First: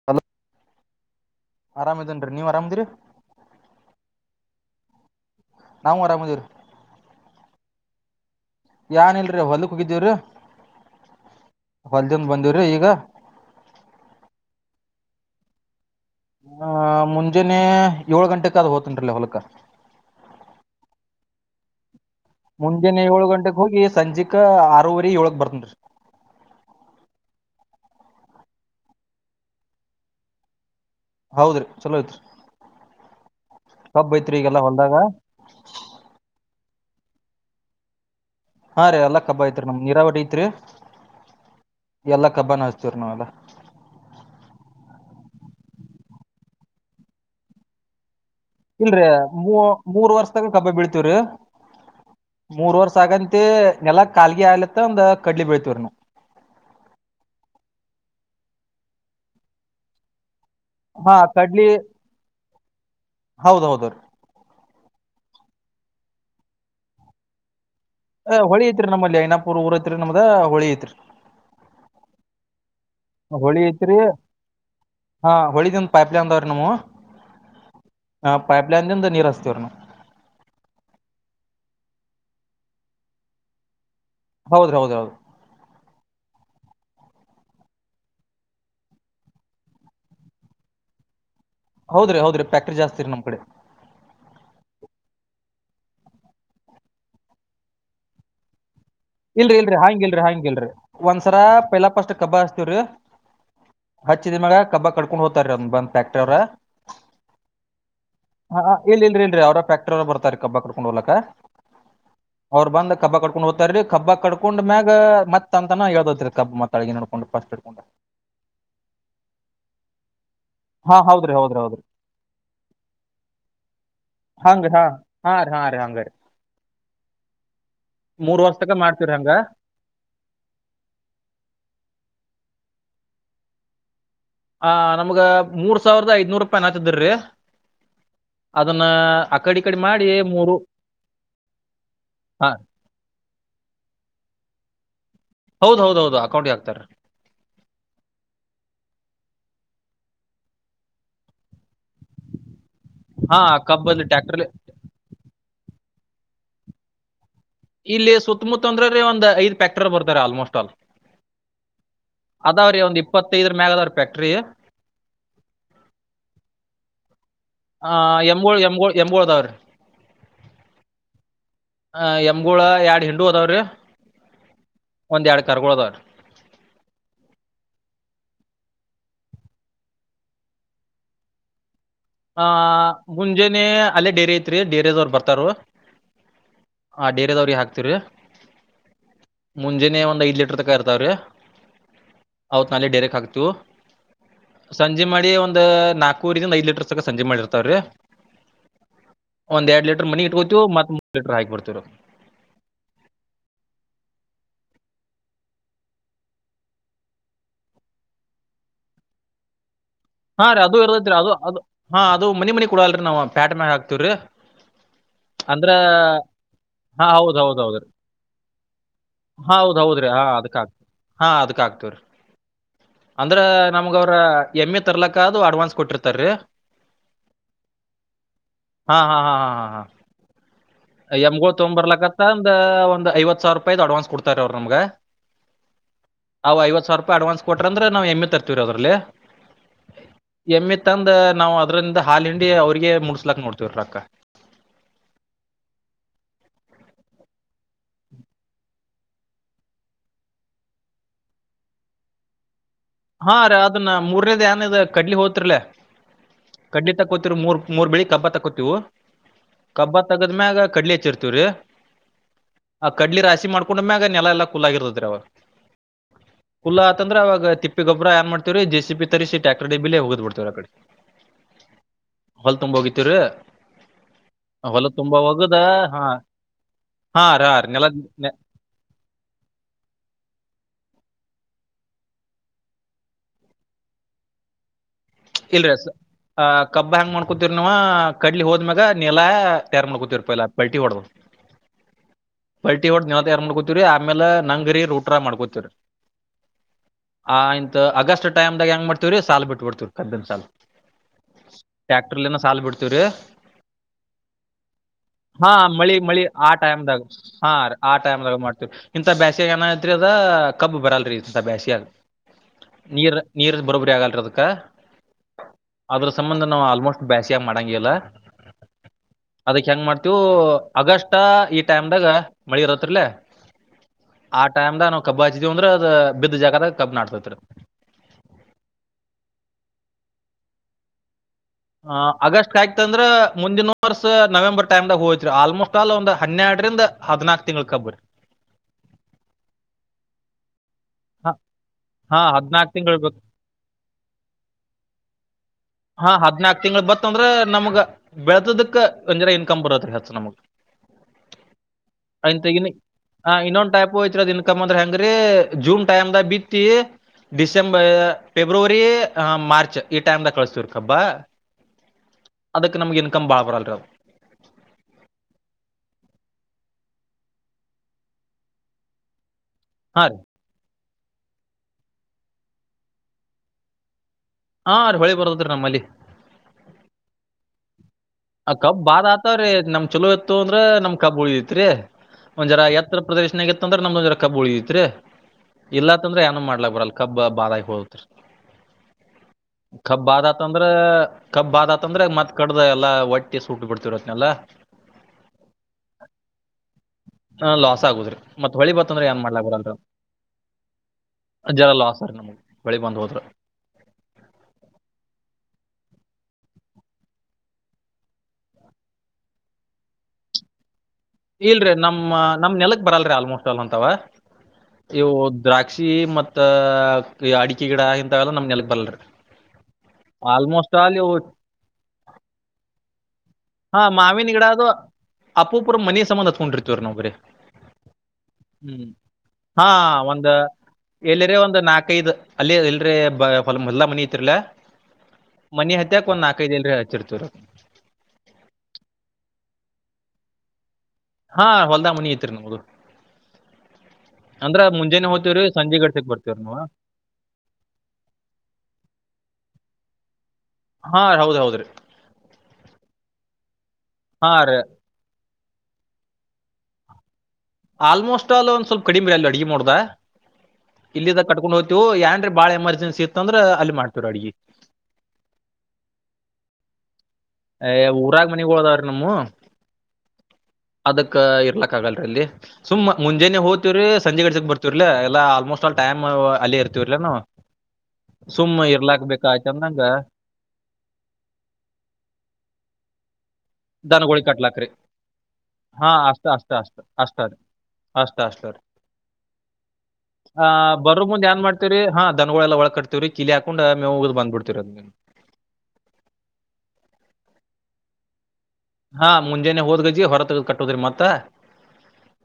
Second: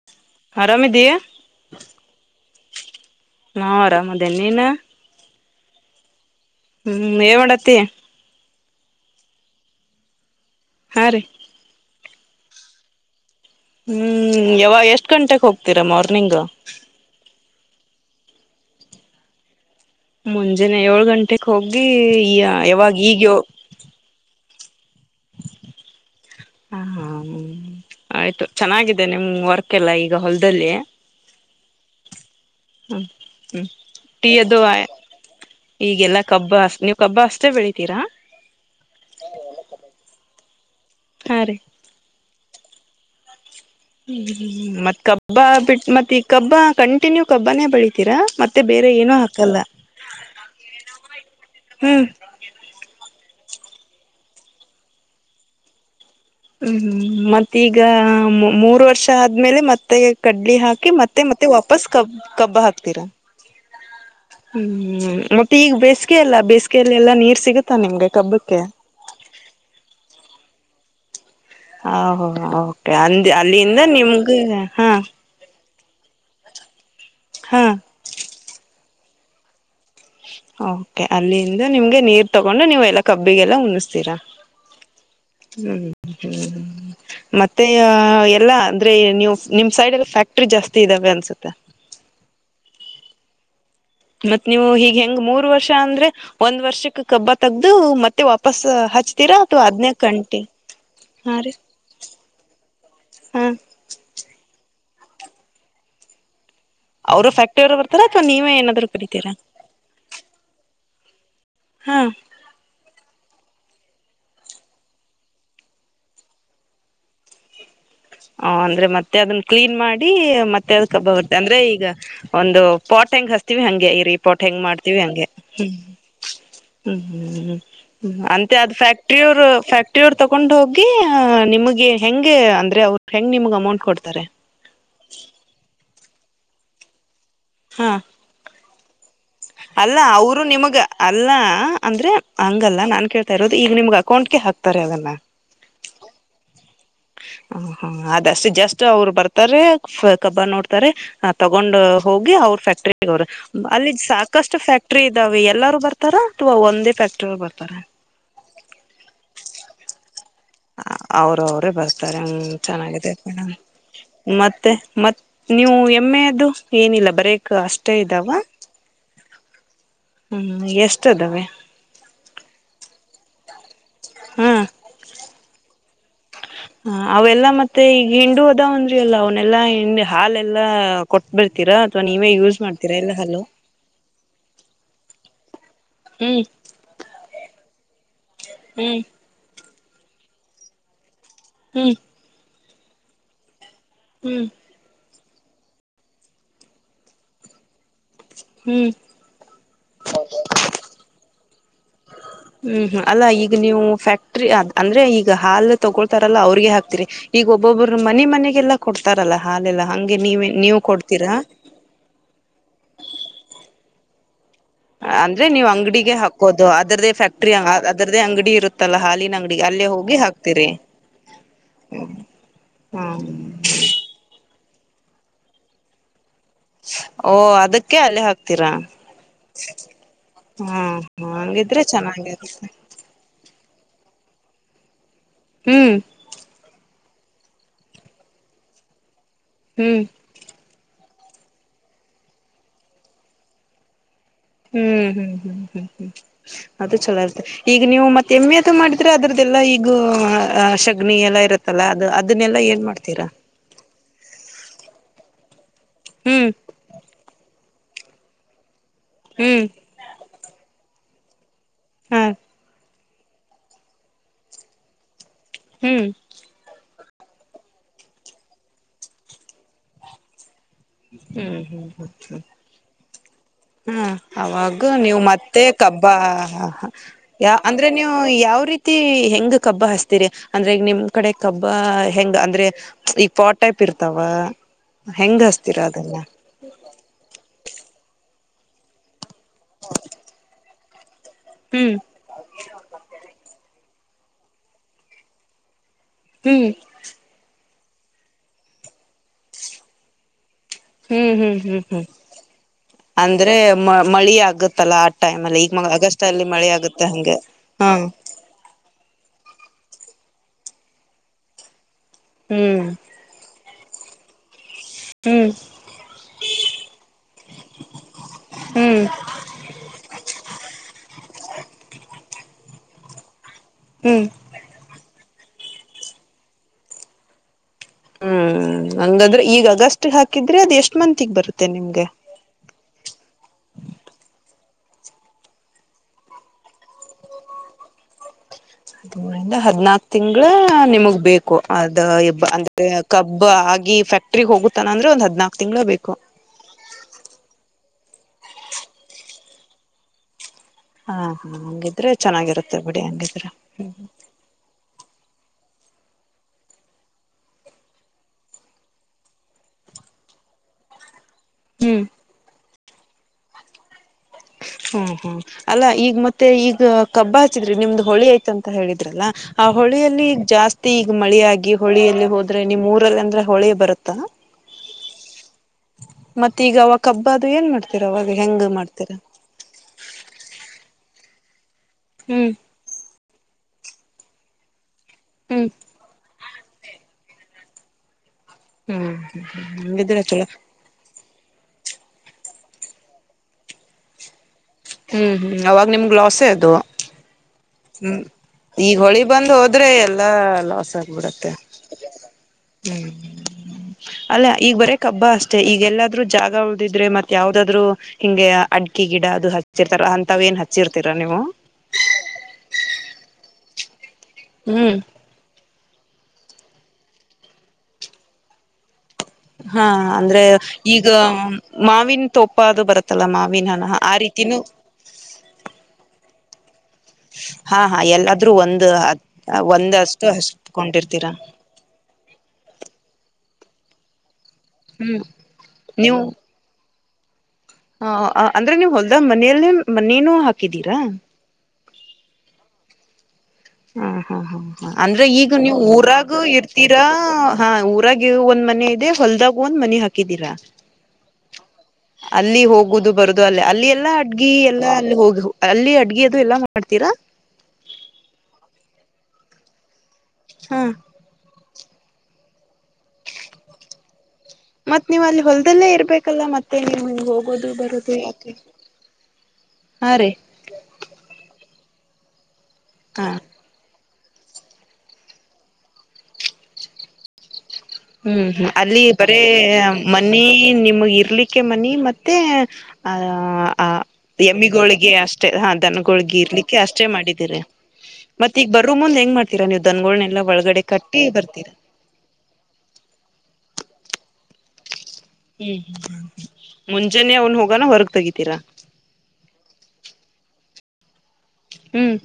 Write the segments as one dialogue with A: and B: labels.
A: Hello
B: ಆರಾಮಿದಿ.
A: ಆರಾಮ್ ಇದಿನ್ರಿ ನೀವ ಅರಾಮ್ ಇದೀರಿ.
B: ನಾನು ಆರಾಮದೀನಿ ನೀನ.
A: ನಾವು ಅರಾಮದೀವ್ರಿ.
B: ಹ್ಮ್ ಏನ್ ಮಾಡತಿ.
A: ಏನ್ ಇಲ್ರಿ ಹೊಲ್ಕ್ ಹೋಗಿದಿವ್ರಿ.
B: ಹಾ ರೀ
A: ಹೊಲ್ದಿಂದ ಬಂದಿವ್ರಿ ಈಗ.
B: ಹ್ಮ್ ಯಾವ ಎಷ್ಟ ಗಂಟೆಗೆ ಹೋಗ್ತೀರಾ ಮಾರ್ನಿಂಗ್.
A: ಆ ಮು ಜೆನೆ ಏಳು ಗಂಟೆಗೆ ಅದು ಹೋತನ್ರೀ ಹೊಲಕ.
B: ಮುಂಜಾನೆ ಏಳ್ ಗಂಟೆಕ್ ಹೋಗಿ ಈ ಯಾವಾಗ
A: ಮುಂಜಾನೆ
B: ಈಗ್
A: ಏಳ್
B: ಏ
A: ಗಂಟೆಕ್ ಹೋಗಿ ಸಂಜಿಗ್ ಕ ಆರೂವರೆ ಏಳಗ್ ಬರ್ತನ್ರಿ.
B: ಹಾ ಹಾ ಹ್ಮ್. ಆಯ್ತು ಚೆನ್ನಾಗಿದೆ ನಿಮ್ ವರ್ಕ್ ಎಲ್ಲಾ ಈಗ ಹೊಲ್ದಲ್ಲಿ.
A: ಹೌದ್ರಿ ಚಲೋ ಐತ್ರಿ.
B: ಹ್ಮ್ ಹ್ಮ್
A: ಕಬ್ಬ
B: ಈ
A: ಐತ್ರಿ
B: ಅದು
A: ಈಗೆಲ್ಲಾ
B: ಆಯ್
A: ಹೊಲ್ದಾಗ
B: ಈಗೆಲ್ಲಾ ಕಬ್ಬ ಅಷ್ ನೀವು ಕಬ್ಬ ಅಷ್ಟೇ ಬೆಳಿತೀರಾ.
A: ಹಾ ರೀ ಎಲ್ಲ ಕಬ್ಬ ಐತ್ರಿ ನಮ್ ನೀರಾವರಿ ಐತ್ರಿ.
B: ಹಾ ರೀ.
A: ಎಲ್ಲ ಕಬ್ಬಾನ್ ಹಚ್ತೀವ್ರಿ ನಾವೆಲ್ಲ.
B: ಹ್ಮ್ ಹ್ಮ್ ಹ್ಮ್ ಮತ್ ಕಬ್ಬ ಬಿಟ್ಟ ಮತ್ತ ಈ ಕಬ್ಬ ಕಂಟಿನ್ಯೂ ಕಬ್ಬಾನೇ ಬೆಳಿತೀರಾ ಮತ್
A: ಇಲ್ರೀ ಮೂ ಮೂರ್ ವರ್ಷದಾಗ ಕಬ್ಬ ಬೆಳಿತೀವ್ರಿ.
B: ಹ್ಮ್
A: ಮೂರ್ ವರ್ಷ ಆಗಂತ ನೆಲ ಕಾಲಿಗಿ ಆಗ್ಲ ಅಂತ್ತೇಳಿ ಒಂದ ಕಡ್ಲಿ ಬೆಳಿತೀವ್ರಿ ನಾವು.
B: ಹ್ಮ್ ಹ್ಮ್ ಮತ್ತ ಈಗ ಮೂರ್ ವರ್ಷ ಆದ್ಮೇಲೆ ಮತ್ತ ಕಡ್ಲಿ ಹಾಕ್ ಕಿ
A: ಹಾ
B: ಮತ್ತೆ ಮತ್ತೆ
A: ಕಡ್ಲಿ
B: ವಾಪಸ್ ಕಬ್ ಕಬ್ಬ ಹಾಕ್ತೀರಾ.
A: ಹೌದ್ ಹೌದ್ರಿ
B: ಹ್ಮ್ ಮತ್ತೆ ಈಗ ಬೇಸಿಗೆಯಲ್ಲಾ ಬೇಸಿಗೆಯಲ್ಲಿ ಎಲ್ಲಾ ನೀರ್ ಸಿಗುತ್ತಾ ನಿಮ್ಗೆ.
A: ಹಾ
B: ಕಬ್ಬಕ್ಕೆ
A: ಹೊಳಿ ಐತ್ರಿ ನಮ್ಮಲ್ಲಿ ಐನಾಪುರ್ ಊರ್ ಐತ್ರಿ ನಮದ ಹೊಳಿ ಐತ್ರಿ.
B: ಹಾ ಹಾ ಹಾ ಓಕೆ ಅಂದ
A: ಹೊಳಿ
B: ಅಲ್ಲಿಂದ
A: ಐತ್ರಿ
B: ನಿಮಗ ಹಾ.
A: ಹಾ ಹೊಳಿದ ಒಂದು ಪೈಪ್ ಲೈನ್ ಅದಾವ್ರಿ ನಮವು.
B: ಹಾ.
A: ಆ ಪೈಪ್ ಲೈನ್ ದಿಂದ ನೀರ್ ಹಚ್ತೀವ್ರಿ ನಾವ್.
B: ಓಕೆ ಅಲ್ಲಿಂದ ನಿಮ್ಗೆ ನೀರ್ ತಗೊಂಡು ನೀವ್ ಎಲ್ಲಾ ಕಬ್ಬಿಗೆಲ್ಲಾ ಉಣಿಸ್ತೀರಾ.
A: ಹೌದ್ರಿ ಹೌದು ಹೌದು.
B: ಹ್ಮ್ ಹ್ಮ್. ಮತ್ತೆ ಎಲ್ಲಾ ಅಂದ್ರೆ ನೀವು ನಿಮ್ ಸೈಡ್ ಅಲ್ಲಿ ಫ್ಯಾಕ್ಟ್ರಿ ಜಾಸ್ತಿ ಇದಾವೆ ಅನ್ಸುತ್ತೆ.
A: ಹೌದ್ರಿ ಹೌದ್ರಿ ಫ್ಯಾಕ್ಟರಿ ಜಾಸ್ತಿ ರೀ ನಮ್ ಕಡೆ.
B: ಮತ್ ನೀವು ಹೀಗ್ ಹೆಂಗ್ ಮೂರ್ ವರ್ಷ ಅಂದ್ರೆ ಒಂದ್ ವರ್ಷಕ್ಕೆ ಕಬ್ಬ ತಗ್ದು ಮತ್ತೆ ವಾಪಸ್ ಹಚ್
A: ಇಲ್ರಿ ಇಲ್ರಿ ಹಾಂಗ್ ಇಲ್ರಿ ಹಾಂಗಿಲ್ರಿ ಒಂದ್ಸರ
B: ಹಾ ರೀ
A: ಪೆಲಪ್ ಅಷ್ಟಟ್ ಕಬ್ಬ ಹಚ್ತೀವ್ರಿ.
B: ಹಾ
A: ಹಚ್ಚಿದ ಮ್ಯಾಗ ಕಬ್ಬ ಕಡ್ಕೊಂಡ್ ಹೋಗ್ತಾರೀ ಅದನ್ ಬಂದ್ ಫ್ಯಾಕ್ಟರಿ ಅವ್ರ್.
B: ಅವರು ಫ್ಯಾಕ್ಟ್ರಿ ಅವರು ಬರ್ತಾರ ಅಥವಾ ನೀವೇ
A: ಹಾ ಹಾ
B: ಏನಾದ್ರು
A: ಇಲ್ ಇಲ್
B: ಕರಿತೀರಾ
A: ಇಲ್ರಿ ಅವ್ರ ಫ್ಯಾಕ್ಟ್ರಿ ಅವ್ರ ಬರ್ತಾರ ಕಬ್ಬ ಕಡ್ಕೊಂಡ್ ಹೋಗ್ಲಕ್ಕ.
B: ಹಾ.
A: ಅವ್ ಬಂದ್ ಕಬ್ಬ ಕಕೊಂಡು ಹೋಗ್ತಾರ್ರಿ. ಕಬ್ಬ ಕಡ್ಕೊಂಡ್ ಮ್ಯಾಗ ಮತ್ [unintelligible] ಹೇಳತ್ರಿ ಕಬ್ಬ ಮತ್ ಅಳಗೆ ನೋಡ್ಕೊಂಡು ಫಸ್ಟ್ ಹಡ್ಕೊಂಡು.
B: ಹಾ ಅಂದ್ರೆ ಮತ್ತೆ ಅದನ್ನ ಕ್ಲೀನ್ ಮಾಡಿ ಮತ್ತೆ ಅದ್
A: ಹಾ
B: ಕಬ್ಬ
A: ಹೌದ್ರಿ
B: ಬರ್ತ್ತೆ ಅಂದ್ರೆ
A: ಹೌದ್ರಿ ಹೌದ್ರಿ
B: ಈಗ ಒಂದು ಪೋಟ್ ಹೆಂಗ್ ಹಚ್ತೀವಿ ಹಂಗೆ ಈ ರೀ ಪೋಟ್ ಹೆಂಗ್
A: ಹಂಗ ಹಾ
B: ಮಾಡ್ತಿವಿ ಹಂಗೆ
A: ಹಾ ರೀ ಹಾ
B: ಹ್ಮ್.
A: ರೀ ಹಂಗ ರೀ
B: ಹ್ಮ್ ಹ್ಮ್ ಹ್ಮ್
A: ಮೂರ್
B: ಅಂತ
A: ವರ್ಷ ತಕ
B: ಅದ್
A: ಮಾಡ್ತೀವ್ರಿ
B: ಫ್ಯಾಕ್ಟ್ರಿ
A: ಹಂಗ
B: ಅವರು ಫ್ಯಾಕ್ ಟ್ರಿ ಅವ್ರ್ ತಗೊಂಡ್ ಹೋಗಿ ನಿಮಗೆ ಹೆಂಗೆ ಅಂದ್ರೆ ಅವ್ರು ಹೆಂಗ್ ನಿಮಗೆ ಅಮೌಂಟ್ ಕೊಡ್ತಾರೆ.
A: ಆ ನಮ್ಗ ಮೂರ್ ಸಾವಿರದ ಐದನೂರು ರೂಪಾಯಿ ನಾತದ್ರೀ.
B: ಹಾ.
A: ಅದನ್ನ ಕಡಿ ಈ ಕಡಿ
B: ಅಲ್ಲ
A: ಮಾಡಿ ಮೂರ್
B: ಅವ್ರು ನಿಮಗ ಅಲ್ಲ ಅಂದ್ರೆ
A: ಹಾ
B: ಹಂಗಲ್ಲ ನಾನ್ ಕೇಳ್ತಾ ಇರೋದು ಈಗ ನಿಮ್ಗ ಅಕೌಂಟ್ಗೆ ಹಕ್ಕ ತರ ಯಾವಗನ್ನ.
A: ಹೌದ ಹೌದು ಹೌದು ಅಕೌಂಟಿಗ ಹಾಕ್ತಾರೆ.
B: ಹ ಹಾ ಅದಷ್ಟು ಜಸ್ಟ್ ಅವ್ರು ಬರ್ತಾರೆ ಕಬ್ಬ ನೋಡ್ತಾರೆ. ಹಾ ತಗೊಂಡ್ ಹೋಗಿ ಅವ್ರ ಫ್ಯಾಕ್ಟ್ರಿ ಅವ್ರ
A: ಹಾ ಕಬ್ಬ್
B: ಅಲ್ಲಿ
A: ಟ್ರ್ಯಾಕ್ಟರ್ಲಿ
B: ಸಾಕಷ್ಟು ಫ್ಯಾಕ್ ಕ್ಟ್ರಿ ಇದಾವೆ ಎಲ್ಲರೂ ಬರ್ತಾರ ಅಥವಾ ಒಂದೇ ಫ್ಯಾಕ್ಟ್ರಿ ಅವ್ರ ಬರ್ತಾರ.
A: ಇಲ್ಲಿ ಸುತ್ತಮುತ್ತ ಅಂದ್ರರಿ ಒಂದು ಐದ ಪ್ಯಾಕ್ಟರ್ ಬರ್ತಾವರಿ ಆಲ್ಮೋಸ್ಟ್. ಆಲ್
B: ಅವ್ರ ಅವ್ರೇ ಬರ್ತಾರೆ
A: ಅದಾವ್ರಿ ಒಂದ್
B: ಚೆನ್ನಾಗಿದೆ ಕಣಮ
A: ಇಪ್ಪತ್ತೈದರ ಮ್ಯಾಗ ಅದಾವ್ರಿ ಫ್ಯಾಕ್ಟರಿ
B: ಮತ್ತೆ ಮತ್. ನೀವು ಎಮ್ಮೆಯದು ಏನಿಲ್ಲ ಬರೆ. ಕ
A: ಆ
B: ಅಷ್ಟೇ ಇದಾವ
A: ಎಮ್ಗೊಳ್ ಎಮ್ಗೊಳ್ ಎಮ್ಗೊಳ್ ಅದಾವ್ರಿ
B: ಹ್ಮ್ ಎಷ್ಟದಾವೆ.
A: ಹ ಯಮ್ಗೂಳ ಯಾಡ್ ಹಿಂಡು ಅದಾವ್ರೀ.
B: ಹ್ಮ್
A: ಒಂದ ಯಾಡ ಕರ್ಗೋಳ ಅದಾವ್ರಿ.
B: ಹ ಅವೆಲ್ಲಾ ಮತ್ತೆ ಈಗ ಹಿಂಡು ಹದಾವಂದರಿ ಅಲ್ಲ ಅವನೆೆಲ್ಲಾ ಹಂಡ ಹಾಲೆಲ್ಲಾ. ಕೊಟ್ ಬಿಡ್ತೀರಾ ಅಥವಾ ನೀವೇ
A: ಆ
B: ಯೂಸ್ ಮಾಡ್ತೀರಾ ಎಲ್ಲ ಹಾಲು
A: ಮುಂಜೇನಿ ಅಲ್ಲೇ ಡೇರಿ ಐತ್ರಿ ಡೇರೆದವ್ರು ಬರ್ತಾರು.
B: ಹ್ಮ್
A: ಹ ಡೇರೆದವ್ರಿಗ ಹಾಕ್ತೇವ್ರಿ.
B: ಹ್ಮ್
A: ಮುಂಜಾನಿ ಒಂದ್ ಐದ್ ಲೀಟರ್ ತಕ ಇರ್ತಾವ್ರೀ.
B: ಹ್ಮ್
A: ಅವೌತ್ ನಾಲಿ ಡೇರೆಕ್ ಹಾಕ್ತವ್ಯೂ.
B: ಹ್ಮ್
A: ಸಂಜಿ ಮಾಡಿ ಒಂದ್ ನಾಕುವರಿದಿಂದ ಐದ್ ಲೀಟರ್ ಸಕ ಸಂಜಿ ಮಾಡಿರ್ತಾವ್ರಿ.
B: ಹ್ಮ್
A: ಒಂದ್ ಎರಡ್ ಲೀಟರ್ ಮನಿಗ ಇಟ್ಕೋತಿವ ಮತ್ ಮೂರ್ ಲೀಟರ್ ಹಾಕ ಬಿಡ್ತತಿವ್ರಿ.
B: ಹ್ಮ್ ಹ್ಮ್ ಅಲ್ಲಾ ಈಗ ನೀವು ಫ್ಯಾಕ್ಟ್ರಿ ಅದ ಅಂದ್ರೆ ಈಗ ಹಾಲ್ ತಗೊಳ್ತಾರಲ್ಲ ಅವ್ರಗೆ ಹಾಕ್ತಿರಿ. ಈಗ ಒಬ್ಬೊಬ್ಬರು ಮನೆ ಮನೆಗೆಲ್ಲಾ ಕೊಡ್ತಾರಲ್ಲ ಹಾಲೆಲ್ಲಾ ಹಂಗೆ
A: ಹಾ
B: ನೀವೆ
A: ರೀ
B: ನೀವ
A: ಅದು ಇರ್ತೈತ್ರಿ ಅದು
B: ಕೊಡ್ತೀರಾ.
A: ಅದು ಹಾ ಅದು ಮನಿಮನಿ ಕುಡಲ್ರಿ ನಾವು ಪ್ಯಾಟ ಮ್ಯಾಗ ಹಾಕ್ತಿವ್ರೀ.
B: ಅಂದ್ರೆ ನೀವು ಅಂಗಡಿಗೆ ಹಾಕೋದು
A: ಹಾ
B: ಅದ್ರದೇ
A: ಹೌದ್
B: ಫ್ಯಾಕ್ಟ್ರಿ
A: ಹೌದ್ ಹೌದ್ರಿ
B: ಅದ್ರದೆ ಅಂಗಡಿ ಇರುತ್ತ. ತ್ತಲ್ಲ ಹಾಲಿನ ಅಂಗಡಿ
A: ಹಾ ಹೌದ್
B: ಅಲ್ಲೇ
A: ಹೌದ್ರಿ
B: ಹೋಗಿ
A: ಹಾ ಅದಕ್ಕ
B: ಹಾಕ್ತಿರಿ.
A: ಹಾಕ್ ಹಾ ಅದಕ್ ಹಾಕ್ತಿವ್ರೀ
B: ಹ್ಮ
A: ಅಂದ್ರ ನಮಗ ಅವ್ರ. ಎಮ್ಮೆ ತರ್ಲಕ್ಕ ಅದು ಅಡ್ವಾನ್ಸ್ ಕೊಟ್ಟಿರ್ತಾರೀ.
B: ಓ ಅದಕ್ಕೆ ಅಲ್ಲೆ ಹಾಕ್ತೀರಾ
A: ಹಾ
B: ಹ್ಮ.
A: ಎಮ್ಗಳ ತೊಂಬ ಬರ್ಲಕ್ಕತ್ತಂದ ಒಂದ್ ಐವತ್ ಸಾವಿರ ರೂಪಾಯಿದ ಅಡ್ವಾನ್ಸ್ ಕೊಡ್ತಾರ ಅವ್ರು ನಮ್ಗ.
B: ಹ್ಮ್
A: ಅವು ಐವತ್ ಸಾವಿರ ರೂಪಯಿ ಅಡ್ವಾನ್ಸ್ ಕೊಟ್ಟ್ರಂದ್ರ ನಾವ್ ಎಮ್ಮಿ ತರ್ತಿವಿರದ್ರಲ್ಲಿ.
B: ಹ್ಮ್
A: ಎಮ್ಮಿತ್ಂದ ನಾವು ಅದ್ರಿಂದ ಹಾಲ ಹಿಂಡಿ ಅವ್ರಿಗೆ ಮುಟ್ಸ್ಲಾಕ್ ನೋಡ್ತೀವ್ರಿ ರಕ್ಕ.
B: ಹ್ಮ್ ಹ್ಮ್ ಹ್ಮ್ ಹ್ಮ್ ಹ್ಮ್ ಅದು ಚಲೋ ಇರ್ತೆ ಈಗ. ಈಗ ನೀವು ಮತ್ತೆ ಎಮ್ಮೆದ ಮಾಡಿದ್ರ ಅದ್ರದ್ದೆಲ್ಲ ಈಗ ಅ ಶಗ್ನಿ ಎಲ್ಲಾ ಇರುತ್ತಲ್ಲ ಅದು ಅದನ್ನೆಲ್ಲ ಏನ್ ಮಾಡ್ತ
A: ಹಾ ರ ಅದನ್ನ ಮೂರನೇದ ಯಾನದ ಕಡ್ಲಿ ಹೋತ್ರಿಲ.
B: ಹ್ಮ್
A: ಕಡ್ಲಿ ತಗೋತಿರು ಮೂರ್ ಮೂರ್ ಬೆಳಿ ಕಬ್ಬ ತಕ್ಕೊತಿವು.
B: ಹ್ಮ್
A: ಕಬ್ಬ ತಗದ್ಮ್ಯಾಗ ಕಡ್ಲಿ ಹೆಚ್ಚಿರ್ತೀವ್ರೀ.
B: ಹಾ
A: ಆ ಕಡ್ಲಿ ರಾಶಿ ಮಾಡ್ಕೊಂಡ್ಮ್ಯ ಆಗ ನೆ ಎಲ್ಲಾ ಕುಲ್ ಆಗರ್ತದೀ ಅವ್
B: ಹ್ಮ್
A: ಕುುಲ್ಲಾ ಅಂತಂದ್ರೆ ಅವಾಗ ತಿಪ್ಪ ಗೊಬರ ಏನ್ ಮಾಡ್ತವ್ರ ಜೆ ಸಿ ಬಿ ತರಿಸ ಟ್ಯಾಕ್ಟರ್ ಡಿ ಬಿಿ ಹೋಗದ್ ಬಿಡ್ತವ್ರ ಆ ಕಡೆ
B: ಹ್ಮ್ ಹ್ಮ್
A: ಹೊಲ ತುಂಬ ಹೋಗಿತ್ತೀವ್ರಿ
B: ಹ್ಮ ಅವಾಗ
A: ಹೊಲ ತುಂಬ
B: ನೀವು
A: ಹೋಗದ
B: ಮತ್ತೆ
A: ಹಾ
B: ಕಬ್ಬ
A: ಹಾ ರೀ
B: ಯ
A: ಹಾ ರೀ ನೆಲ
B: ಅಂದ್ರೆ ನೀವು
A: ನೆ-
B: ಯಾವ ರೀತಿ ಹೆಂಗ್ ಕಬ್ಬ ಹಸ್ತೀರಿ ಅಂದ್ರೆ ನಿಮ್ ಕಡೆ ಕಬ್ಬ ಹೆಂಗ ಅಂದ್ರೆ ಈ ಪಾ ಟೈಪ್ ಇರ್ತಾವ ಹೆ
A: ಇಲ್ರ ಆ ಕಬ್ಬ ಹೆಂಗ್ ಮಾಡ್ಕೊತಿರ ನವ ಕಡ್ಲಿ ಹೋದ್ಮ್ಯಾಗ ನೆಾ ತೇರ್ ಮಾಡ್ಕೂತಿರ್ಪಯಿಲ್ಲ ಅ ಪಲ್ಟಿ ಹೊಡದು
B: ಹ್ಮ್
A: ಬಲ್ಟಿ ಹೊೋಡ್ ದಿನ ಯಾರ್ ಮಾಡ್ಕೋತಿವರಿ ಆಮೇಲೆ ನಂಗರಿ ಊಟ್ರ ಮಾಡ್ಕೋತೀವರಿ
B: ಹ್ಮ್
A: ಆ್ತ್ ಅಗಸ್ಟ್ ಟೈಮ್್ದಾಗ ಹೆಂಗ ಮಾಡ್ತತಿವ್ರೀ ಸ ಸಾಾಲ ಬಿಟ್ಟಬಡ್ತವ್ರ ಕದ್ದನ್ ಸಾಲ್
B: ಹ್ಮ್ ಹ್ಮ್ ಹ್ಮ್ ಹ್ಮ್
A: ಟ್ರ್ಯಾಕ್ಟರ್ಲಿನ ಸಾಲ್ ಬಿಡ್ತೀವ್ರಿ
B: ಅಂದ್ರೆ ಮ ಮಳಿ ಆಗತ್ತಲ್ಲ ಆ ಟೈಮ್
A: ಹಾ
B: ಅಲ್ಲಿ ಈಗ
A: ಮಳಿ ಮಳಿ
B: ಆಗಸ್ಟ್ ಅಲ್ಲಿ
A: ಆ
B: ಮಳೆ
A: ಟೈಮ್್ದಾಗ
B: ಆಗುತ್ತೆ ಹಂಗೆ
A: ಹಾ ಆ ಟೈಮದಾಗ ಮಾಡ್ತೀವಿ ಇಂಥ ಬೇಾಸಿಯಾಗ ಏನ ಐತ್ರಿ ಅದ ಕಬ್ಬ ಬರಲ್ರಿ ಇಂತ ಬೇಾಸಿಯಾಗ
B: ಹ್ಮ್
A: ನೀರು ನೀರು ಬರಬುರಿ ಆಗಲ್ದಕ್ಕ
B: ಹ್ಮ್
A: ಅದ್ರ ಸಂಬಂಧ ನಾವು ಆಲ್ಮೋಸ್ಟ್ ಬ್ಯಾಸಿಯಾಗ ಮಾಡಂಗಲ್ಲ
B: ಹ್ಮ್
A: ಅದಕ್ ಹೆಂಗ್ ಮಾಡ್ತಿವು ಅಗಸ್ಟ್ ಈ ಟೈಮ ದಾಗ ಮಳಿ ಇರತ್ರಿಲೇ
B: ಹ್ಮ್
A: ಆ ಟೈಮ್ ನವು ಕಬ್ ಹಚಿದತಿವಿಂದ್ರ ಅದ ಬಿದ್ ಜಾಗದಾಗ ಕಬ್ ನಾತತ್ರಿ
B: ಹ್ಮ್ ಹಂಗಾದ್ರೆ ಈಗ ಅಗಸ್ಟ್ ಹಾಕಿದ್ರೆ ಅದ ಎಷ್ಟ್ ಮಂತಗ್ ಬರುತ್ತೆ
A: ಹ
B: ನಿಮ್ಗೆ
A: ಆಗಸ್ಟ್ ಆಯ್ತ ಅಂದ್ರ ಮುಂದಿನ ವರ್ಷ ನವೆಂಬರ್ ಟೈಮ್ ದಾಗ ಹೋಯ್ತ್ರಿ ಆಲ್ಮೋಸ್ಟ್ ಅಲ್ ಒಂದು ಹನ್ನೆರಡರಿಂದ ಹದ್ನಾಕ್ ತಿಂಗಳಕ್ಬ್ಬರಿ
B: ಹದ್ನಾಕ ತಿಂಗಳ ನಿಮಗ್ ಬೇಕು ಅದ
A: ಹಾ ಹದಿನಾಲ್ಕು
B: ಅಂದ್ರೆ
A: ತಿಂಗಳ
B: ಕಬ್ಬ ಆಗಿ ಫ್ಯಾಕ್ಟ್ರ ಹೋಗುತ್ತಾನ ಅಂದ್ರೆ ಒಂದ ಹದ್ನಾಕ ತಿಂಗಳ ಬೇಕು
A: ಹಾ ಹದಿನಾಕು ತಿಂಗಳು ಬತ್ ಅಂದ್ರೆ ನಮಗ ಬೆಳತದಕ್ [unintelligible] ಇನ್ಕಮ್ ಬರತ್ ರೀ ಹೆಸ ನಮಗ್
B: ಹಾ ಹಾ ಹಂಗಿದ್ರೆ ಚೆನ್ನಾಗಿರುತ್ತೆ ಬಿಡಿ ಹಂಗಿದ್ರೆ
A: ಇಕ್ಕಂದ್ರೆ ಹಂಗ್ರಿ ಜೂನ್ ಟೈಮ್ ದಾಗ ಬಿತ್ತಿ ಡಿಸೆಂಬರ್ ಫೆಬ್ರವರಿ ಮಾರ್ಚ್ ಈ ಟೈಮ್ ದಾಗ ಕಳಸ್ತವ್ರ ಕಬ್ಬಾ
B: ಹ್ಮ್
A: ಅದಕ್ಕೆ ನಮಗೆ ಇನ್ಕಮ ಬಾಳ ಬರಲ್ರಿದು
B: ಹ್ಮ ಹ್ಮ ಅಲ್ಲಾ ಈಗ ಮತ್ತೆ ಈಗ ಕಬ್ಬ ಹಚ್ಚಿದ್ರಿ ನಿಮ್ದ್ ಹೊಳಿ ಆಯ್ತಂತ ಹೇಳಿದ್ರಲ್ಲ ಆ
A: ಹಾ ರೀ
B: ಹೊಳಿಯಲ್ಲಿ ಜಾಸ್ತಿ ಈಗ ಮಳೆ ಆಾಗಿಿ ಹೋಳಿಯಲ್ಲಿ ಹೋದ್ರೆ ನಿ್ಮೂರಲ್ಲಿ ಅಂದ್ರೆ ಹೊಳೆ ಬರುತ್ತಾ
A: ಹಾಂ ರೀ ಹೊಳಿ ಬದ ರೀ ನಮ್ಮಲ್ಲಿ
B: ಮತ್ತೆ ಈಗ ಅವ ಕಬ್ಬ ಅದು ಏನ್ ಮಾಡ್ತೆ -ರವಾಗ
A: ಆ ಕಬ್ ಬಾದ್ ಆತವ್ರೀ ನಮ್ ಚಲೋ ಎತ್ತು ಅಂದ್ರ ನಮ್ ಕಬ್ ಉಳಿದತ್ರಿ ಒಂದ್
B: ಹ್ಮ್
A: ಜರ ಎತ್ ಎತ್ರ ಪ್ರದರ್ಶನ ಆಗತ್ತ ಅಂದ್ರ ನಮ್ದೊಂದ ರ ಕಬ್ಬ ಉಳಿ ಐತ್ರಿ
B: ಹ್ಮ್ ಹ್ಮ್
A: ಇಲ್ಲಾತ್ತಂದ್ರೆ ಏನ ಮಾಡ್ಲಕ್ ಬರಲ್ಲ ಕಬ್ ಬಾದ ಹೋೋಗತ್ರಿ
B: ಹ್ಮ್ ಹಂಗಿದ್ರೆ
A: ಕಬ್ಬಾದತ್
B: ಚಲೋ
A: ಅಂದ್ರ ಕಬ್ಬಾದಾತಂದ್ರೆ ಮತ್ ಕಡ್ದ ಎಲ್ಲಾ ಒಟ್ಟಿ ಸೂಟ್ಟ ಬಿಡ್ತಿರರೇಲ್ಲ
B: ಹ್ಮ್ ಹ್ಮ್ ಅವಾಗ ನಿಮ್ಗ್ ಲಾಸೆ ಅದು
A: ಹ ಲಾ ದ್ರಿ
B: ಹ್ಮ್
A: ಮತ್ತ ಹೊಳಿ
B: ಈಗ
A: ಬತ್ತಂದ್ರೆ ಏನ್
B: ಬಂದ್
A: ಮಾಡ್ಲರಲ್ರ
B: ಹೋದ್ರೆ ಎಲ್ಲಾ ಲಾಸ್ ಆಗ್ಬಿಡತ್ತೆ
A: ಜರಲ್ಲ ಆ ನಮಗೆ ಮಳಿ ಬಂದು ಹೋದ್ರು
B: ಅಲ್ಲ ಈಗ ಬರೇ ಕಬ್ಬ ಅಷ್ಟೇ ಈಗ ಎಲ್ಲಾದ್ರೂ ಜಾಗ ಉಳಿದಿದ್ರೆ ಮತ್ ಯಾವ್ದಾದ್ರು ಹಿಂಗೆ ಅಡ್ಕೆ ಗಿಡ ಅದು ಹಚ್ಚಿರ್ತಾರ ಅಂತವ ಏನ್ ಹಚ್ಚಿರ್ತೀರ ನೀವು
A: ನಮ್ ನಮ್ ನೆಲಕ್ ಬರಲ್ರಿ ಆಲ್ಮೋಸ್ಟ್ ಅಲ್ಂತಾವ
B: ಹ್ಮ್
A: ಇವು ದ್ರಾಕ್ಷಿ ಮತ್ತ ಅಡಿಕೆ ಗಿಡ ಇಂಥವೆಲ್ಲಾ ನಮ್ ನೆಲಕ್ ಬರಲ್ರಿ
B: ಹಾ ಅಂದ್ರೆ ಈಗ
A: ಇವು
B: ಮಾವಿನ ತೋಪ್ಪ ಅದು ಬರುತ್ತಲ್ಲ ಮಾವ
A: ಹಾ ಮಾವಿನ ಗಿಡದು ಅಪ್ಪುಪರ ಮನಿ ಸಂಬಂಧ ಹತ್ಕೊಂಡಿರ್ತಿವ್ರ ನಾವು ಬರೇ
B: ಹಾ ಹಾ ಎಲ್ಲಾದ್ರೂ ಒಂದು
A: ಹ್ಮ್ ಹಾ
B: ಒಂದಷ್ಟು
A: ಒಂದು
B: ಹಚ್ಕೊಂಡಿರ್ತೀರಾ
A: ಎಲ್ಲೇರೆ ಒಂದು ನಾಕೈದು ಅಲ್ಲಿ ಎಲ್ರರಿ ಬ ಹೊ ಹೊಲ್ಲಾ ಮನಿ ಇತ್ತರ್ಲಾ
B: ಹ್ಮ್
A: ಮನಿ ಹತ್ತಕ್ ಒಂದ್ ನಾಕೈದು ಎಲ್ರರಿ ಹಚ್ಚಿರ್ತರಿ
B: ಹ ಅಂದ್ರೆ ನೀವು ಹೊಲ್ದ ಮನೆಯಲ್ಲೇ ಮನೇನು ಹಾಕಿದ್ದೀರಾ
A: ಹಾ ಹೊಲ್ದ ಮುನಿ ಐತ್ರಿ ನಮ್ದು ದು
B: ಹಾ ಹಾ ಹಾ
A: ಅಂದ್ರ
B: ಹಾ
A: ಮುಂಜೆನೆ
B: ಅಂದ್ರೆ
A: ಹೋಗ್ತೀವ್ರೀ
B: ಈಗ ನೀವು
A: ಸಂಜೆಗಡ್ಸಕ್
B: ಊರಾಗ
A: ಬರ್ತೀವ್ರ ನಾ
B: ಇರ್ತೀರಾ ಹಾ ಊರಾಗ ಒಂದ್ ಮನೆ ಇದೆ ಹೊಲ್ದಾಗ ಒಂದ್ ಮನೆ ಹಾಕಿದೀರಾ
A: ಹಾ ಹೌದ್ ಹೌದ್ರಿ
B: ಅಲ್ಲಿ ಹೋಗುದು ಬರುದು ಅಲ್ಲ ಅಲ್ಲಿ ಎಲ್ಲಾ
A: ಹಾ
B: ಅಡ್ಗಿ
A: ರೀ
B: ಎಲ್ಲಾ ಅಲ್ಲಿ ಹೋಗ ಅಲ್ಲಿ ಅಡ್ಗೆ ಅದು ಎಲ್ಲ ಮಾಡ್ತೀರಾ
A: ಆಲ್ಮೋಸ್ಟ್ ಆಲ್ ಒಂದ್ ಸ್ವಲ್ಪ ಕಡಿಮೆ ಅಡ್ಗೆ ಮಾಡ್ದ
B: ಹಾ
A: ಇಲ್ಲಿಂದ ಕಕೊಂಡ್ ಹೋಗ್ತಿವ ಯಾನ್ರೆ ಬಾಳ ಎಮರ್ಜನ್ಸಿ ಇ ಅಂದ್ರ ಅಲ್ಲಿ ಮಾಡ್ತವ್ ಅಡಗಿ
B: ಮತ್ ನೀವ ಅಲ್ಲಿ ಹೊಲದಲ್ಲೇ ಇರ್ಬೇಕಲ್ಲ ಮತ್ತೆ ನೀವ್ ಹಂಗ ಹ
A: ಅಯ ಊರಾಗ ಮನಿಗೋಳದವ್ರ ನಮ್ಮು
B: ಹಾ ರೀ
A: ಅದಕ್ ಇರ್ಲಕ್ ಆಗಲ್ರಿ ಅಲ್ಲಿ ಸುಮ್ಮ್
B: ಹಾ
A: ಮುಂಜೆನೆ ಹೋಗತಿವ್ರಿ ಸಂಜೆ ಗಿಸಕ್ ಬರ್ತಿವರ್ಲಾ ಎಲ್ಲ ಆಲ್ಮೋಸ್ಟ್ ಆಲ್ ಟೈಮ್ ಅಲ್ಲಿ ಇರ್ತಿವರ್ಲಾನಾವ
B: ಹ್ಮ್ ಹ್ಮ್ ಅಲ್ಲಿ ಬರೇ
A: ಅಂದಂಗ
B: ಮ ನೀ ನಿಮಗ್ ಇರ್ಲಿಕ್ಕೆ ಮನಿ ಮತ್ತೆ ಆ ಆ
A: ದನಗಳಿಗೆ ಕಟ್ಲಾಕ್ರಿ
B: ಎಮ್ಮಿಗಳೋಳ್ಗೆ ಅಷ್ಟೇ ಹಾ
A: ಅಷ್ಟ
B: ದನಗಳೋಳ್ಗೆ
A: ಅಷ್ಟ
B: ಇರ್ಲಿಕ್ಕೆ
A: ಅಷ್ಟ
B: ಅಷ್ಟೇ
A: ಅಷ್ಟ ರೀ
B: ಮಾಡಿದ್ದೀರಿ
A: ಅಷ್ಟ ಅಷ್ಟ
B: ಮತ್ತ
A: ರೀ
B: ಈಗ ಬರೋ ಮುಂದ್ ಹೆಂಗ ಮಾಡ್ತೀರಾ ನೀವ್ ದನ್ಗಳನೆಲ್ಲಾ ಒಳಗಡೆ ಕಟ್ಟಿ ಬರ್ತೀರಾ
A: ದನ್ಗಳಲ್ಲ ಒಳಗ್ ಕಟ್ಟತಿವರಿ ಕಿಲಿ ಹಾಕೋಂಡ ಮೇವುಒಗದ ಬಂದ್ ಬಿಡತೀವರೀ ಅದ
B: ಹ್ಮ್ ಮುಂಜಾನೇ ಅವ್ನ್ ಹೋಗಾನ ಹೊರ್ಗ್ ತಗಿತೀರಾ
A: ಮುಂಜಾನೆ ಹೋದಗಜ್ ಹೊರ ತಗದ ಕಟ್ಟದ್ರಿ ಮತ್ತ
B: ಹ್ಮ್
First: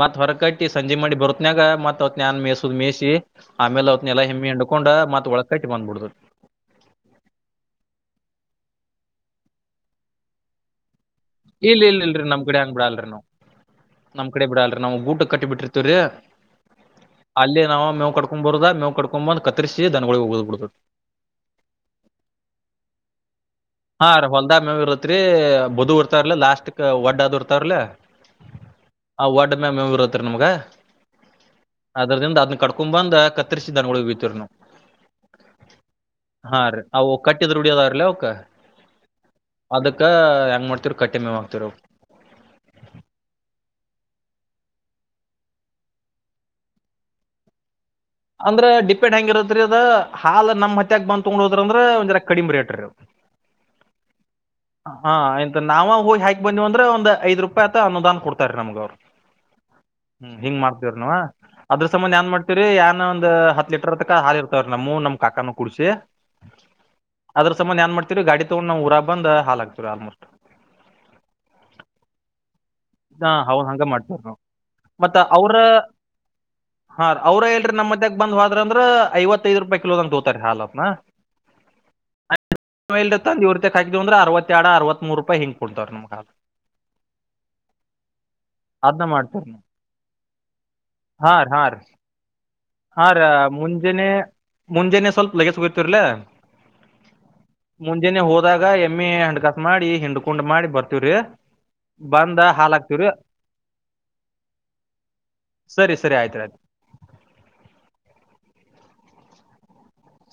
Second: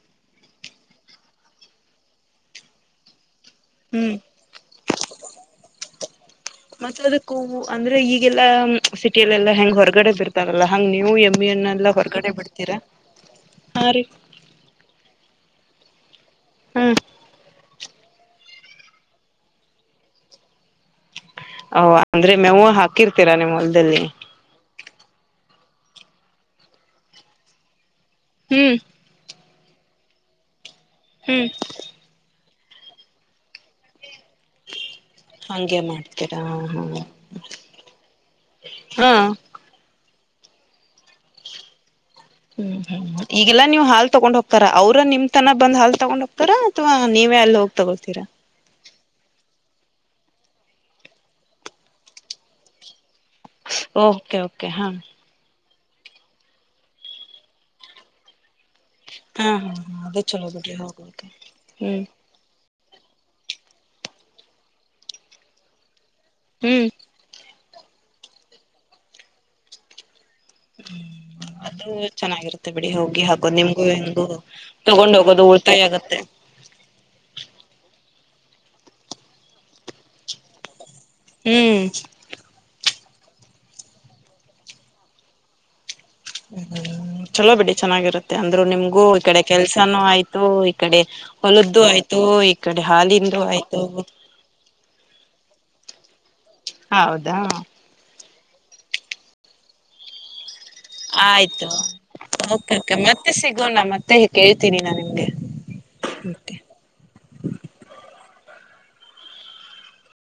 A: ಮತ್ ಹೊರ ಕಟ್ಟಿ ಸಂಜೆ ಮಾಡಿ ಬರತ್ನಯಾಗ ಮತ್ ಅವತ್ ನಾನ್ ಮೇಯಸುದ್ ಮೇಯಿಸಿ ಆಮೇಲೆ
B: ಹ್ಮ್
A: ಅವತ್ನೆಲ್ಲಾ ಎಮ್ಮಿ ಹಿಡ್ಕೊಂಡ್ ಮತ್ ಒಳ ಕಟ್ಟಿ ಬಂದ್ಬಿಡ್ದು
B: ಮತ್ತ ಅದಕ್ಕ ಹೂವು ಅಂದ್ರೆ ಈಗೆಲ್ಲಾ ಸಿಟಿಯಲ್ಲೆಲ್ಲಾ ಹೆಂಗ್ ಹೊರಗಡೆ ಬರ್ತೆ ಲ್ಲ ಹಂಗ್ ನೀವು
A: ಇಲ್
B: ಎಮ್ಮಿಯನ್ನೆಲ್ಲ
A: ಇಲ್ ಇಲ್ರಿ
B: ಹೊರಗಡೆ
A: ನಮ್ ಕಡೆ ಹಂಗ್
B: ಬಿಡ್ತೀರಾ
A: ಬಿಡಲ್ರಿ ನಾವ್
B: ಹಾ ರೀ
A: ನಮ್ ಕಡೆ ಬಿಡಲ್ ನಾವು ಗುಟಕ ಕಟ್ಟಿ ಬಿಟ್ಟಿರ್ತವ್ರೀ
B: ಹ್ಮ್
A: ಅಲ್ಲಿ ನಾವು ಮೇವ ಕಟ್ಕ ಕೊ ಬರ್ದ ಮೇವು ಕಕೊಂಬಂದು ಕರ್ರಿಸಿ ದನಗೋಳಗಿ ಒಗದ ಬಿಡುದ
B: ಓ ಅಂದ್ರೆ ಮೆವು ಹಾಕಿರ್ತೀರಾ ನಿಮ್ಮಲ್ಲಿ
A: ಹಾ ರೀ ಹೊಲ್ದ ಮೇವ ಇರತ್ರಿ ಬದು ಇರ್ತಾರ್ಲ ಲಾಸ್ಟ್ ಕ ಒಡ್ಡದು ಇರ್ತಾವಲಾ
B: ಹ್ಮ್
A: ವಡ್ಡ ಮೇವು ಇರುತ್ತದ ನಮ್ಗ
B: ಹ್ಮ್
A: ಅದ್ರದಿಂದ ಅದನ್ನ ಕಡ್ಕೊ ಬಂದ್ ಕತ್ತರಿಸಿ ದನ್ಗಳ ಬೀತರ್ನು
B: ಹಂಗೆ ಮಾಡ್ತೀರಾ
A: ಹಾ ರೀ ಅವು ಕಟ್ಟಿದ್ರುಡಿಯೋದಾವ್ರಲ ಅವಕ
B: ಹಾ
A: ಅದಕ್ಕ ಹೆಂಗ ಮಾಡ್ತತಿರ ಕಟ್ಟೆ ಮೇವ್ ಹಕ್ತಿರವ್
B: ಹ್ಮ್ ಹ್ಮ್ ಈಗೆಲ್ಲಾ ನೀವು ಹಾಲ್ ತಗೊಂಡ್ ಹೋಗ್ತಾರ ಅವ್ರ ನಿಮ್ ತನ ಬಂದ ಹಾಲ್ ತಗೊಂಡ್ ಹೋಗ್ತಾರ ಅಥವಾ ನೀವೇ ಅಲ್ಲಿ ಹೋಗ್ ತಗೊಳ್ತೀರಾ
A: ಅಂದ್ರೆ ಡಿಪೆಂಡ್ ಹೆಂಗರತ್ರಿ ಅದ ಹಾಲ್ ನಮ ಹಟ್ಟಿಯಗ್ ಬಂದ್ ತೊಂಡ್ ಹೋದ್ರ ಅಂದ್ರ ಒಂದ್ರಾ ಕಡಿಮಿ ರೇಟ್ ರೀ
B: ಓಕೆ ಓಕೆ
A: ಹಾ ನಾವ ಹೋಗಿ ಹಾಕಿ ಬಂದ್ವಿ ಅಂದ್ರೆ ಒಂದ್ ಐದ್ ರೂಪಾಯಿ ಅನುದಾನ ಕೊಡ್ತಾರಿ ನಮ್ಗ ಅವ್ರು
B: ಹಾ ಹಾ ಅದೇ
A: ಹ್ಮ
B: ಚಲೋ
A: ಹಿಂಗ್
B: ಬಿಡ್ರಿ
A: ಮಾಡ್ತವ್ರನುವ
B: ಹೋಗೋಕೆ
A: ಅದ್ರ
B: ಹ್ಮ್
A: ಸಂಬಂಧ ಎನ್ ಮಾಡ ಇರಿ ಏನ್ ಒಂದ್ ಹತ್ ಲೀಟರ್ದಕ ಹಾಲಿ ಇರ್ತವ್ರೀ ನಮ ನಮ್ ಕಾಕಾನ ಕುೂಡ್ಸಿ
B: ಹ್ಮ್
A: ಅದ್ರ ಸಂಬಧ ಏನ್ ಮಾಡ್ತಿೀ ಗಾಡಿ ತಗೊಂಡ ನವು ಊರಗ್ ಬಂದ ಹಾಲ್ ಹಾಕ್ತಿವಿ ಆಲ್ಮೋಸ್ಟ್
B: ಹ್ಮ ಅದು ಚೆನ್ನಾಗಿರುತ್ತೆ ತ್ತೆ ಬಿಡಿ ಹೋಗಿ
A: ಹಾ
B: ಹಾಕದು
A: ಹೌದ್ ಹಂಗ
B: ನಿಮ್ಗೂ
A: ಮಾಡ್ತೀವ್ರಿ
B: ಒಂದು
A: ನಾವ್
B: ತಗೊಂಡ್
A: ಮತ್ತ
B: ಹೋಗೋದು
A: ಅವ್ರ
B: ಉಳ್ತಾಯ ಆಗತ್ತೆ
A: ಹಾ ಅವ್ರ ಹೇಳಲ್ರಿ ನಮ್ಮ ಮದ್ಯಕ ಬಂದ ಹೊದ್ರ ಅಂದ್ರ ಐವತ್ತೈದು ರೂಪಾಯಿ ಕಿಲೋ ಅಂತ ತೋತಾರ ಹಾಲ್ನ
B: ಹ್ಮ್
A: ಇತ್ತ ಅವ್ರ ಹತ್ರಕ್ ತಗೊಂಡೋಗ್ ಹಕಿದ ಅಂದ್ರ ಅರವತ್ತ ಎರಡು ಅರತ್ ಮೂರ್ ರೂಪಾಯಿಂಗ್ ಕೊಡ್ತವ್ರ ನಮ್ಗ
B: ಹ್ಮ್ ಚಲೋ ಬಿೇಡಿ ಚೆನ್ನಾಗಿರುತ್ತೆ ಮ ಅಂದ್ರು ನಿಮ್ಗೂ
A: ಅದನ್ನ
B: ಈ ಕಡೆ
A: ಮಾಡ್ತೀವ್ರಿ ನಾವ್.
B: ಕೆಲ್ಸಾನೂ ಆಯ್ತು ಈ ಕಡೆ
A: ಹಾ ರೀ ಹಾ ರೀ
B: ಹೊಲ್ದು ಆಯ್ತು ಈ ಕಡೆ ಹಾಲಿಂದು ಆಯ್ತು
A: ಮುಂಜೆಾನೇ ಸ್ವಲ್ಪ ಲಲೆಗಸಗೋತಿರ್ಲಾ
B: ಹೌದಾ
A: ಮುಂಜೆಾನೆ ಹೋದಾಗ ಎಮ್ಮೆ ಹಣಂಡ್ಕಾಸ ಮಾಡಿ ಹಿಂಡ್ಕುಂಡ್ ಮಾಡಿ ಬರ್ತವಿ
B: ಆಯ್ತು ಒಕೆ ಒಕೆ
A: ಹಾಕ್ತಿವ್ರಿ
B: ಮತ್ತೆ ಸಿಗೋಣ ಮತ್ತೆ ಕೇಳ್ತೀನಿ ನಾ ನಿಮ್ಗೆ
A: ಸರಿ ಸರಿ ಆಯ್ತು ಆಯ್
B: ಮತ್ತೆ